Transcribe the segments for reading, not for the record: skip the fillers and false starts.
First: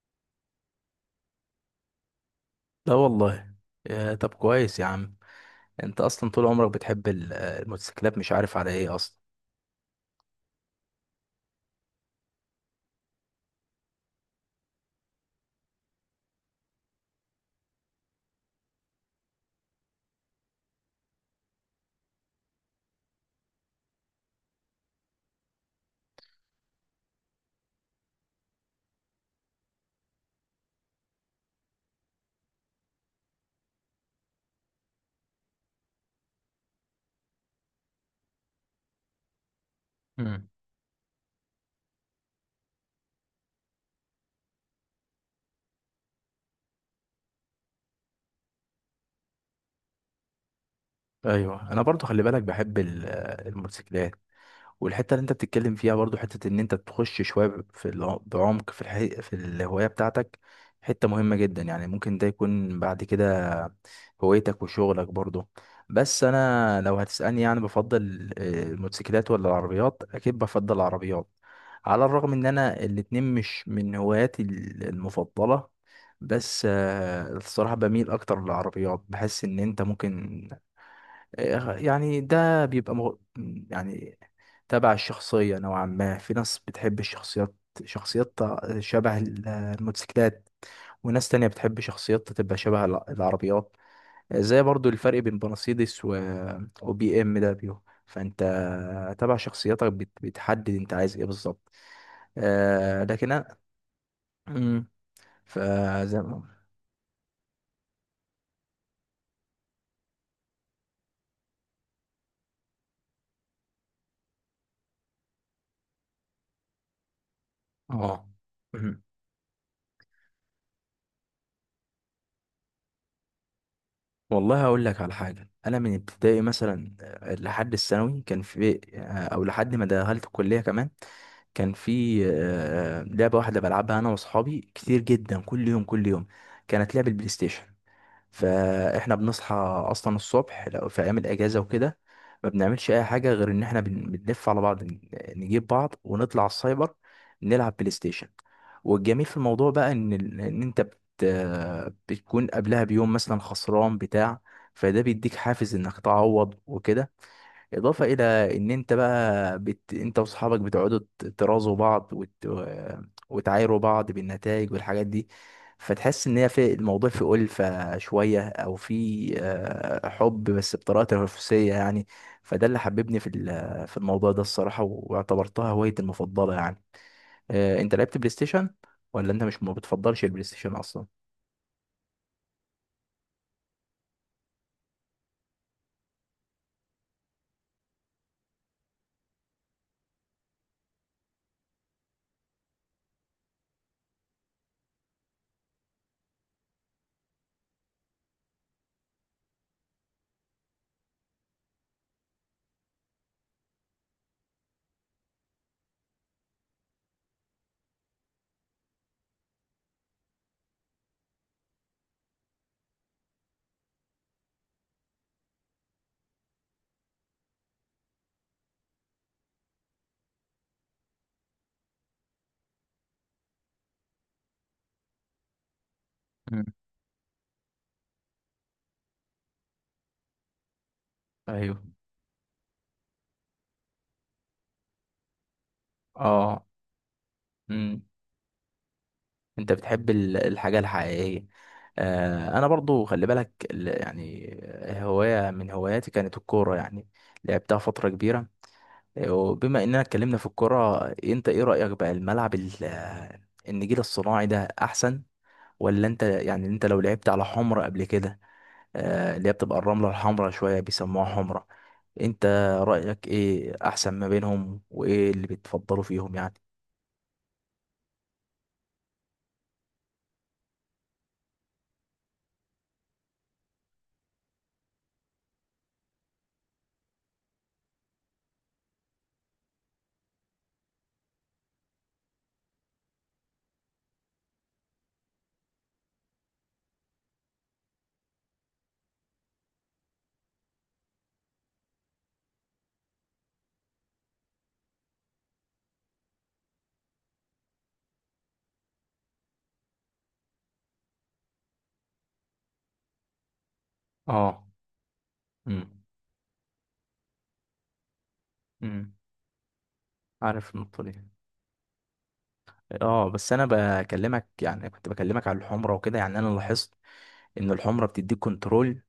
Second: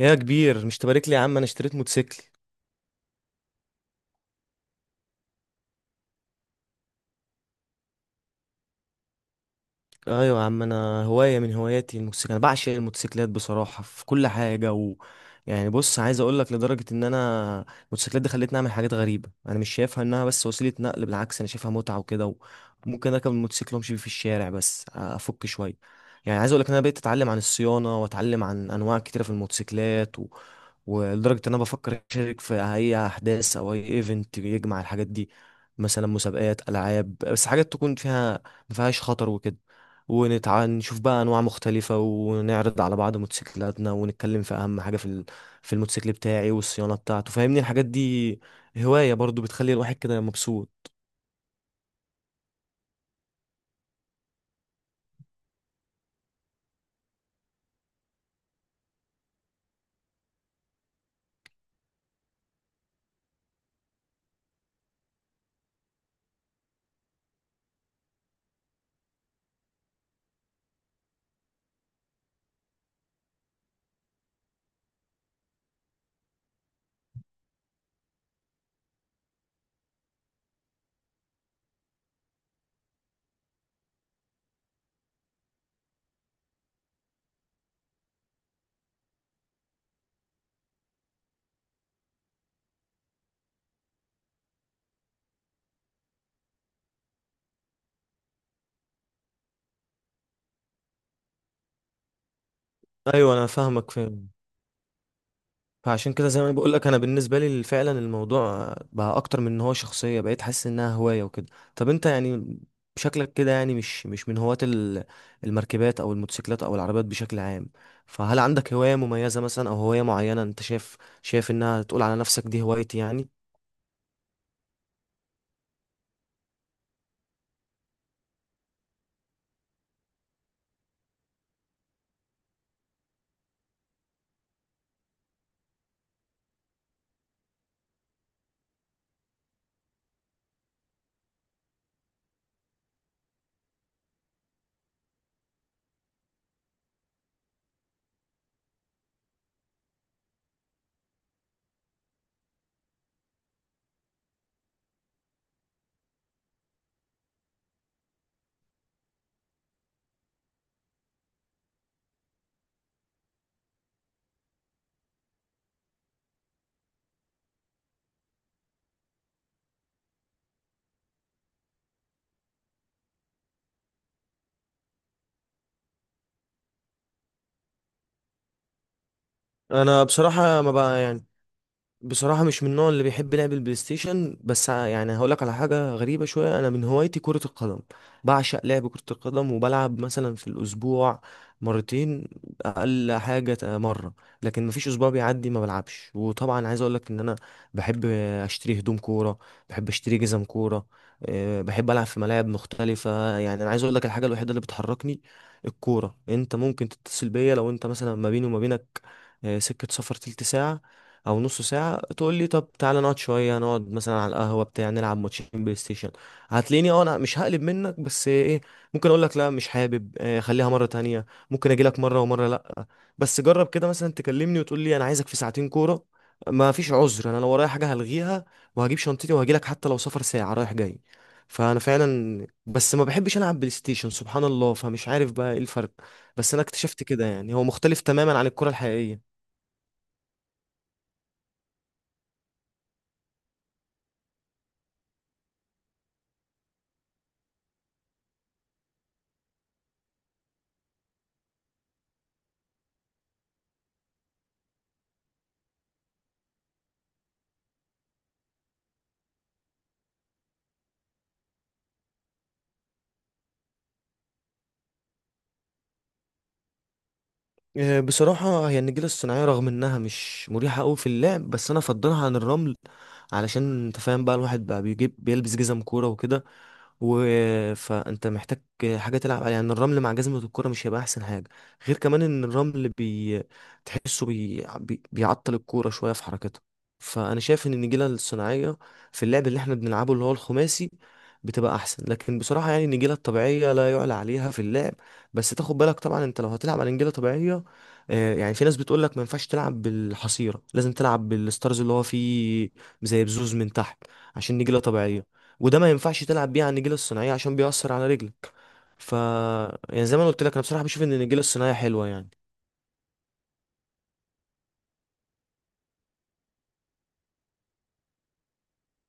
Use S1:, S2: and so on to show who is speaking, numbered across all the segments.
S1: يا كبير، مش تبارك لي يا عم؟ انا اشتريت موتوسيكل.
S2: لا والله. يا طب كويس يا عم. انت اصلا طول عمرك بتحب الموتوسيكلات، مش عارف على ايه اصلا.
S1: ايوه يا عم، انا هوايه من هواياتي الموتوسيكل. انا بعشق الموتوسيكلات بصراحه في كل حاجه، و يعني بص، عايز اقول لك لدرجه ان انا الموتوسيكلات دي خلتني اعمل حاجات غريبه. انا مش شايفها انها بس وسيله نقل، بالعكس انا شايفها متعه وكده. ممكن اركب الموتوسيكل وامشي بيه في الشارع بس افك شويه. يعني عايز اقول لك ان انا بقيت اتعلم عن الصيانه، واتعلم عن انواع كتيره في الموتوسيكلات، ولدرجه ان انا بفكر اشارك في اي احداث او اي ايفنت يجمع الحاجات دي. مثلا مسابقات العاب، بس حاجات تكون فيها ما فيهاش خطر وكده.
S2: مم.
S1: ونشوف بقى انواع مختلفة، ونعرض على بعض موتوسيكلاتنا، ونتكلم في اهم حاجة في في الموتوسيكل بتاعي والصيانة بتاعته، فاهمني الحاجات دي. هواية برضو بتخلي الواحد كده مبسوط.
S2: ايوه، انا برضو خلي بالك بحب الموتوسيكلات، والحته اللي انت بتتكلم فيها برضو حته ان انت تخش شويه في بعمق في الحقيقة في الهوايه بتاعتك. حته مهمه جدا. يعني ممكن ده يكون بعد كده هوايتك وشغلك برضو. بس انا لو هتسالني، يعني بفضل الموتوسيكلات ولا العربيات؟ اكيد بفضل العربيات، على الرغم ان انا الاتنين مش من هواياتي المفضله. بس الصراحة بميل أكتر للعربيات. بحس إن أنت ممكن يعني ده بيبقى يعني تبع الشخصية نوعا ما. في ناس بتحب الشخصيات، شخصيات شبه الموتوسيكلات، وناس تانية بتحب شخصيات تبقى شبه العربيات. زي برضو الفرق بين مرسيدس و... وبي ام دبليو. فانت تبع شخصيتك بتحدد انت عايز ايه بالظبط. لكن
S1: ايوه، انا
S2: انا.
S1: فاهمك فاهم.
S2: مم.
S1: فعشان
S2: فزي
S1: كده زي
S2: ما.
S1: ما بقول لك، انا بالنسبة لي فعلا الموضوع بقى اكتر من ان هو شخصية، بقيت حاسس انها هواية وكده. طب انت يعني شكلك كده يعني مش من هواة المركبات او الموتوسيكلات او العربيات بشكل عام.
S2: اه.
S1: فهل عندك هواية
S2: مم.
S1: مميزة مثلا، او هواية معينة انت شايف انها تقول على نفسك دي هوايتي يعني؟
S2: والله هقول لك على حاجة. أنا من ابتدائي مثلا لحد الثانوي كان في أو لحد ما دخلت الكلية كمان كان في لعبة واحدة بلعبها أنا وأصحابي كتير جدا، كل يوم كل يوم. كانت لعبة البلاي ستيشن. فاحنا بنصحى اصلا الصبح لو في ايام الاجازه وكده ما بنعملش اي حاجه غير ان احنا بنلف على بعض، نجيب بعض ونطلع السايبر نلعب بلاي ستيشن. والجميل في الموضوع بقى ان ان انت بتكون قبلها بيوم مثلا خسران بتاع، فده بيديك حافز انك تعوض وكده. اضافه الى ان انت بقى انت واصحابك بتقعدوا ترازوا بعض وتعايروا بعض بالنتائج والحاجات دي. فتحس ان هي في الموضوع في ألفة شويه، او في حب بس بطريقه تنافسيه يعني. فده اللي حببني في الموضوع ده الصراحه، واعتبرتها هوايتي المفضله يعني. انت لعبت بلاي ستيشن ولا انت مش ما
S1: انا
S2: بتفضلش البلاي
S1: بصراحه ما
S2: ستيشن
S1: بقى
S2: اصلا؟
S1: يعني، بصراحة مش من النوع اللي بيحب لعب البلاي ستيشن. بس يعني هقولك على حاجة غريبة شوية، أنا من هوايتي كرة القدم. بعشق لعب كرة القدم، وبلعب مثلا في الأسبوع مرتين، أقل حاجة مرة. لكن مفيش أسبوع بيعدي ما بلعبش. وطبعا عايز أقولك إن أنا بحب أشتري هدوم كورة، بحب أشتري جزم كورة. بحب ألعب في ملاعب مختلفة. يعني أنا عايز أقولك، الحاجة الوحيدة اللي بتحركني الكورة. أنت ممكن تتصل بيا، لو أنت مثلا ما بيني وما بينك سكة سفر تلت ساعة او نص ساعه، تقول لي طب تعالى نقعد شويه، نقعد مثلا على القهوه بتاع نلعب ماتشين بلاي ستيشن، هتلاقيني. اه، انا مش هقلب منك، بس ايه، ممكن اقول لك لا مش حابب، خليها مره تانية. ممكن اجي لك مره، ومره لا. بس جرب كده مثلا تكلمني وتقول لي انا عايزك في ساعتين كوره،
S2: مم.
S1: ما فيش عذر. انا لو ورايا حاجه هلغيها، وهجيب شنطتي وهجي لك، حتى لو سفر ساعه رايح جاي. فانا
S2: ايوه.
S1: فعلا، بس ما بحبش العب بلاي ستيشن، سبحان الله، فمش عارف بقى ايه الفرق. بس انا
S2: اه.
S1: اكتشفت كده يعني هو مختلف
S2: مم.
S1: تماما عن الكره الحقيقيه.
S2: انت بتحب الحاجة الحقيقية. انا برضو خلي بالك، يعني هواية من هواياتي كانت الكورة يعني، لعبتها فترة كبيرة. وبما اننا اتكلمنا في الكورة، انت ايه رأيك بقى؟ الملعب النجيل الصناعي ده احسن، ولا انت يعني انت لو لعبت على حمرة قبل كده، اللي هي بتبقى الرملة الحمرا شوية بيسموها حمرة، انت رأيك ايه احسن ما بينهم وايه اللي بتفضلوا فيهم يعني؟
S1: بصراحة هي النجيلة الصناعية رغم إنها مش مريحة أوي في اللعب، بس أنا أفضلها عن الرمل. علشان أنت فاهم بقى، الواحد بقى بيجيب بيلبس جزم كورة وكده، و فأنت محتاج حاجة تلعب عليها. يعني الرمل مع جزمة الكورة مش هيبقى أحسن حاجة، غير كمان إن الرمل تحسه بيعطل الكورة شوية في حركتها. فأنا شايف إن النجيلة الصناعية، في اللعب اللي إحنا بنلعبه اللي هو الخماسي، بتبقى أحسن. لكن بصراحة يعني النجيلة الطبيعية لا يعلى عليها في اللعب. بس تاخد بالك طبعا، انت لو هتلعب على نجيله طبيعيه، يعني في ناس بتقول لك ما ينفعش تلعب بالحصيره، لازم تلعب بالستارز اللي هو فيه زي بزوز من تحت عشان
S2: اه.
S1: نجيله طبيعيه. وده ما
S2: امم
S1: ينفعش تلعب بيه على النجيله الصناعيه، عشان بيأثر على رجلك. ف
S2: امم
S1: يعني زي ما أنا قلت لك، انا
S2: عارف
S1: بصراحه بشوف
S2: النقطة
S1: ان
S2: دي.
S1: النجيله الصناعيه حلوه يعني.
S2: اه، بس انا بكلمك، يعني كنت بكلمك على الحمره وكده. يعني انا لاحظت ان الحمره بتديك كنترول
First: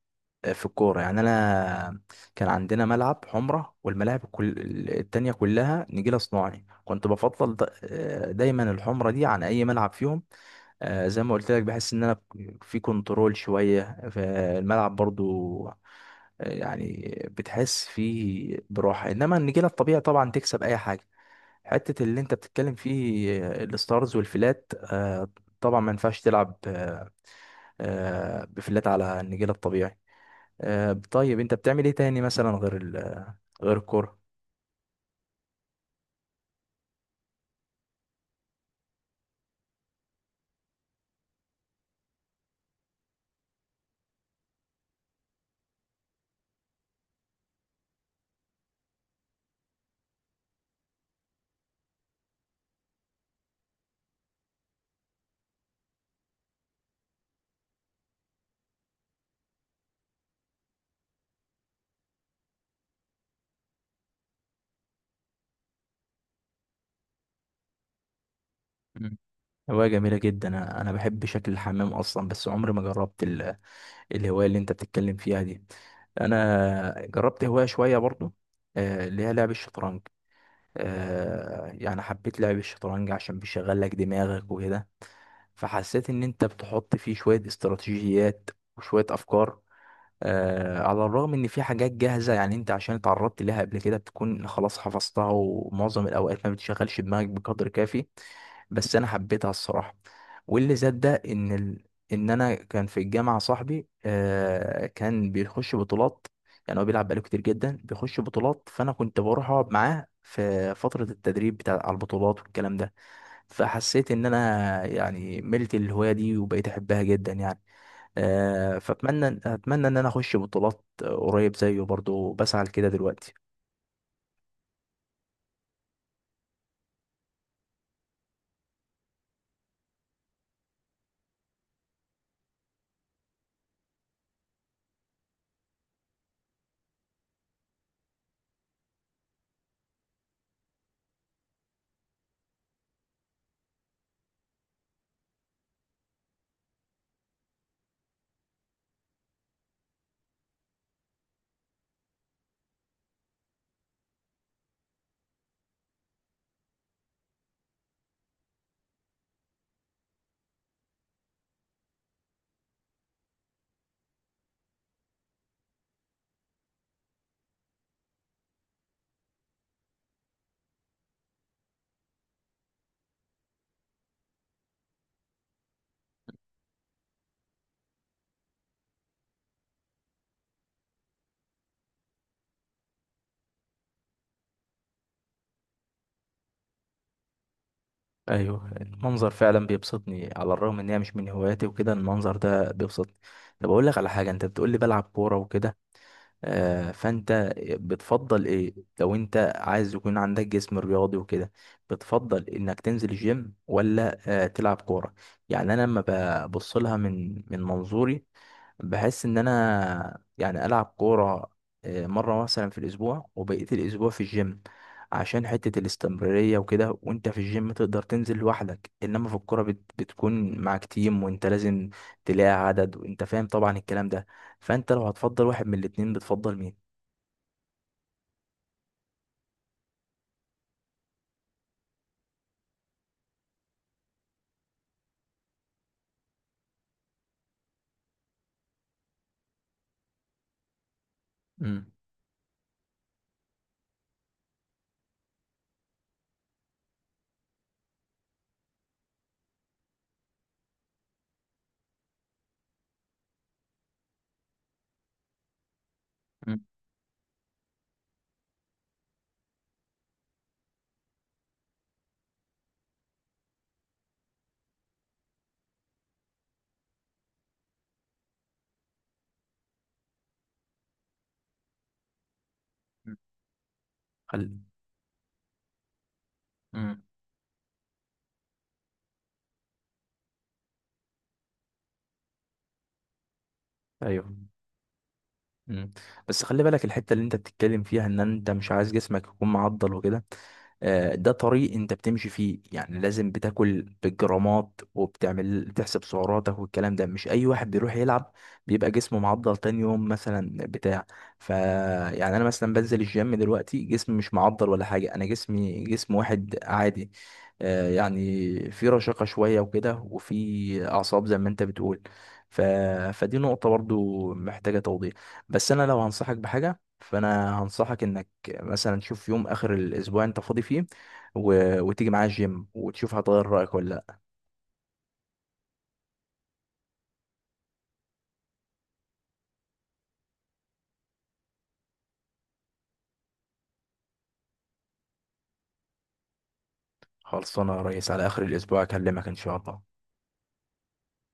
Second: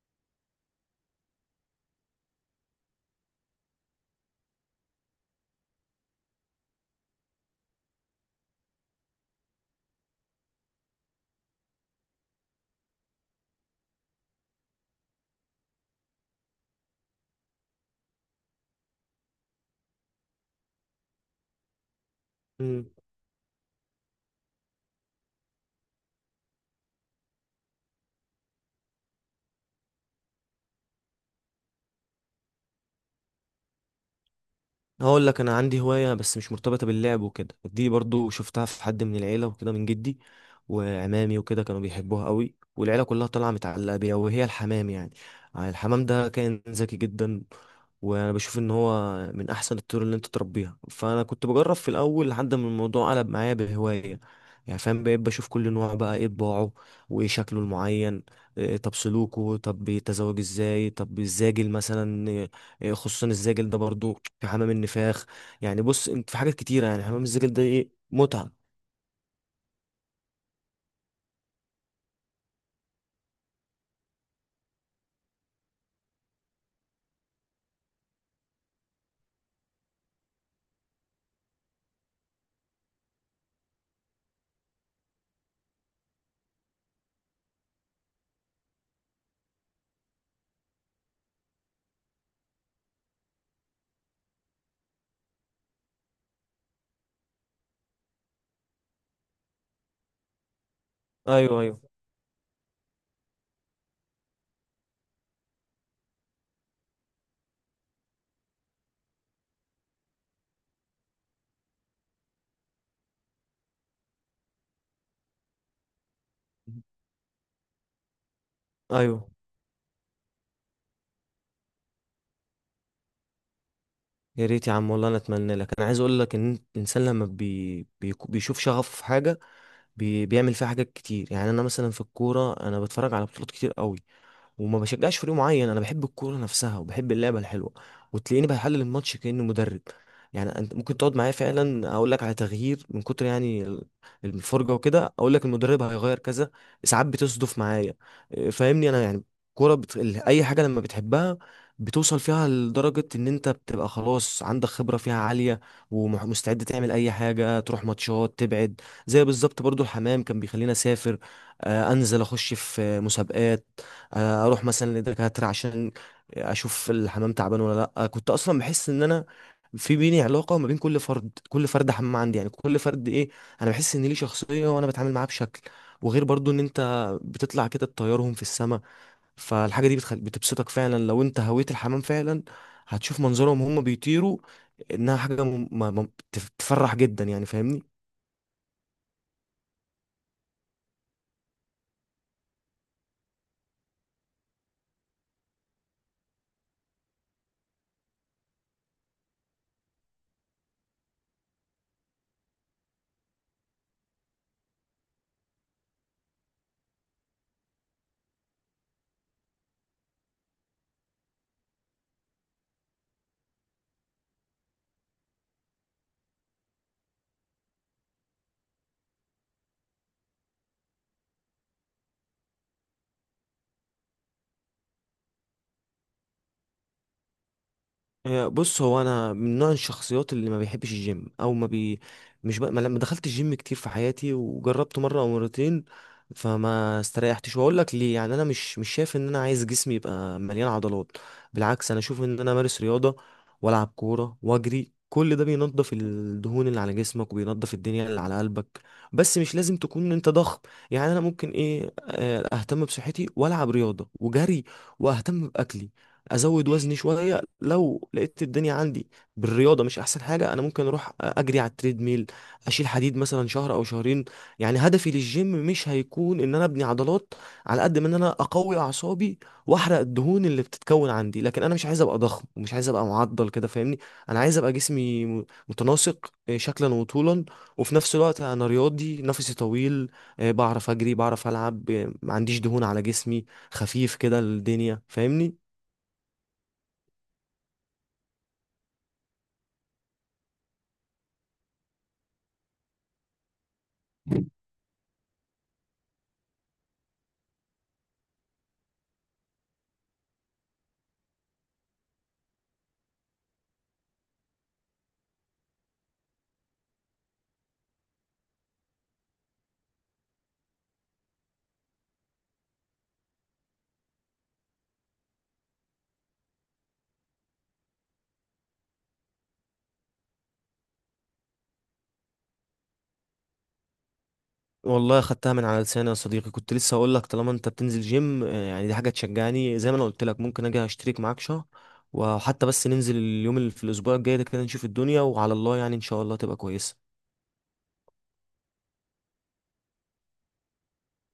S2: في الكوره. يعني انا كان عندنا ملعب حمره، والملاعب كل التانية كلها نجيله صناعي. كنت بفضل دايما الحمره دي عن اي ملعب فيهم. زي ما قلت لك، بحس ان انا في كنترول شويه فالملعب برضو. آه، يعني بتحس فيه براحه، انما النجيله الطبيعي طبعا تكسب اي حاجه. حتة اللي انت بتتكلم
S1: امم
S2: فيه الستارز والفلات. طبعا ما ينفعش تلعب بفلات على النجيل الطبيعي. طيب انت بتعمل ايه تاني مثلا غير غير الكرة؟
S1: هقول لك، انا عندي هوايه بس مش مرتبطه باللعب وكده. دي برضو شفتها في حد من العيله وكده، من جدي وعمامي وكده، كانوا بيحبوها قوي والعيله كلها طالعه متعلقه بيها، وهي الحمام يعني. الحمام ده كائن ذكي جدا. وانا بشوف ان هو من احسن الطيور اللي انت تربيها. فانا كنت بجرب في الاول لحد ما الموضوع قلب معايا بهوايه. يعني فاهم، بقيت بشوف كل نوع بقى ايه طباعه، وايه شكله المعين، إيه طب سلوكه، طب بيتزوج ازاي، طب الزاجل مثلا إيه، إيه خصوصا الزاجل ده، برضو في حمام النفاخ. يعني بص، انت في حاجات كتيره، يعني حمام الزاجل ده ايه متعه.
S2: مم. هواية جميلة جدا. أنا بحب شكل الحمام اصلا، بس عمري ما جربت الهواية اللي انت بتتكلم فيها دي. انا جربت هواية شوية برضو اللي هي لعب الشطرنج. يعني حبيت لعب الشطرنج عشان بيشغل لك دماغك وكده. فحسيت ان انت بتحط فيه شوية استراتيجيات وشوية افكار. على الرغم ان في حاجات جاهزه، يعني انت عشان اتعرضت ليها قبل كده بتكون خلاص حفظتها، ومعظم الاوقات ما بتشغلش دماغك بقدر كافي. بس انا حبيتها الصراحه. واللي زاد ده
S1: ايوه، ايوه،
S2: ان انا كان في الجامعه صاحبي كان بيخش بطولات. يعني هو بيلعب بقاله كتير جدا، بيخش بطولات. فانا كنت بروح اقعد معاه في فتره التدريب بتاع على البطولات والكلام ده. فحسيت ان انا يعني ملت الهوايه دي وبقيت احبها جدا يعني.
S1: ايوه،
S2: فاتمنى ان انا اخش بطولات قريب زيه برضو، بسعى لكده دلوقتي.
S1: يا ريت يا عم، والله انا اتمنى لك. انا عايز اقول لك ان الانسان لما بيشوف شغف في حاجه، بيعمل فيها حاجات كتير. يعني انا مثلا في الكوره، انا بتفرج على بطولات كتير قوي، وما بشجعش فريق معين. انا بحب الكوره نفسها، وبحب اللعبه الحلوه، وتلاقيني بحلل الماتش كانه مدرب. يعني انت ممكن تقعد معايا فعلا، اقول لك على تغيير من كتر يعني الفرجه وكده، اقول لك المدرب هيغير كذا، ساعات بتصدف معايا. إيه، فاهمني انا يعني، اي حاجه لما بتحبها، بتوصل فيها لدرجة إن أنت بتبقى خلاص عندك خبرة فيها عالية، ومستعد تعمل أي حاجة، تروح ماتشات تبعد. زي بالظبط برضو الحمام كان بيخليني أسافر، أنزل أخش في مسابقات، اروح مثلا لدكاتره عشان اشوف الحمام تعبان ولا لا. كنت اصلا بحس ان انا في بيني علاقه ما بين كل فرد، كل فرد حمام عندي، يعني كل فرد ايه، انا بحس ان ليه شخصيه، وانا بتعامل معاه بشكل. وغير برضو ان انت بتطلع كده تطيرهم في السماء، فالحاجه دي بتبسطك فعلا. لو انت هويت الحمام فعلا، هتشوف منظرهم وهم بيطيروا، انها حاجه تفرح جدا يعني فاهمني.
S2: ايوه، المنظر فعلا بيبسطني. على الرغم ان هي مش من هواياتي وكده، المنظر ده بيبسطني. طب اقول لك على حاجه، انت بتقول لي بلعب كوره وكده، فانت بتفضل ايه؟ لو انت عايز يكون عندك جسم رياضي وكده، بتفضل انك تنزل الجيم ولا تلعب كوره؟ يعني انا لما ببص لها من منظوري، بحس ان انا يعني العب كوره مره مثلا في الاسبوع، وبقيت الاسبوع في الجيم عشان حته الاستمراريه وكده. وانت في الجيم تقدر تنزل لوحدك، انما في الكوره بتكون معاك تيم، وانت لازم تلاقي عدد، وانت فاهم طبعا الكلام ده. فانت لو هتفضل واحد من الاتنين بتفضل مين؟
S1: بص، هو انا من نوع الشخصيات اللي ما بيحبش الجيم او ما بي مش ما لما دخلت الجيم كتير في حياتي وجربته مره او مرتين فما استريحتش. واقول لك ليه؟ يعني انا مش شايف ان انا عايز جسمي يبقى مليان عضلات.
S2: مم.
S1: بالعكس، انا اشوف ان انا امارس رياضه والعب كوره واجري، كل ده بينظف الدهون اللي على جسمك، وبينظف الدنيا اللي على قلبك. بس مش لازم تكون انت ضخم. يعني انا ممكن ايه آه، اهتم بصحتي والعب رياضه وجري، واهتم باكلي،
S2: مم.
S1: ازود وزني شويه. لو لقيت الدنيا عندي بالرياضه مش احسن حاجه، انا ممكن اروح اجري على التريد ميل، اشيل حديد مثلا شهر او شهرين. يعني هدفي للجيم مش هيكون ان انا ابني عضلات، على قد ما ان انا اقوي اعصابي، واحرق الدهون اللي بتتكون عندي. لكن انا مش عايز ابقى ضخم، ومش عايز ابقى
S2: مم.
S1: معضل كده فاهمني. انا
S2: خل...
S1: عايز ابقى جسمي متناسق، شكلا
S2: مم.
S1: وطولا. وفي نفس الوقت انا رياضي نفسي طويل، بعرف اجري، بعرف العب، ما عنديش دهون على جسمي، خفيف
S2: ايوه.
S1: كده الدنيا فاهمني.
S2: مم. بس خلي بالك، الحتة اللي انت بتتكلم فيها ان انت مش عايز جسمك يكون معضل وكده، ده طريق انت بتمشي فيه. يعني لازم بتاكل بالجرامات وبتعمل بتحسب سعراتك، والكلام ده مش اي واحد بيروح يلعب بيبقى جسمه معضل تاني يوم مثلا بتاع. ف يعني انا مثلا بنزل الجيم دلوقتي، جسمي مش معضل ولا حاجة. انا جسمي جسم واحد عادي، يعني في رشاقة شوية وكده، وفي اعصاب زي ما انت بتقول. ف... فدي نقطة برضو محتاجة توضيح. بس انا لو هنصحك بحاجه، فانا هنصحك انك مثلا تشوف يوم اخر الاسبوع انت فاضي فيه و... وتيجي معايا الجيم، وتشوف هتغير رايك ولا لا.
S1: والله خدتها من على لساني يا صديقي. كنت لسه هقول لك، طالما انت بتنزل جيم، يعني دي حاجه تشجعني. زي ما انا قلت لك، ممكن اجي اشترك معاك شهر، وحتى بس ننزل اليوم اللي في الاسبوع الجاي ده كده، نشوف الدنيا وعلى الله يعني، ان شاء الله تبقى كويسه.
S2: خلصانه يا ريس، على اخر الاسبوع اكلمك ان شاء الله.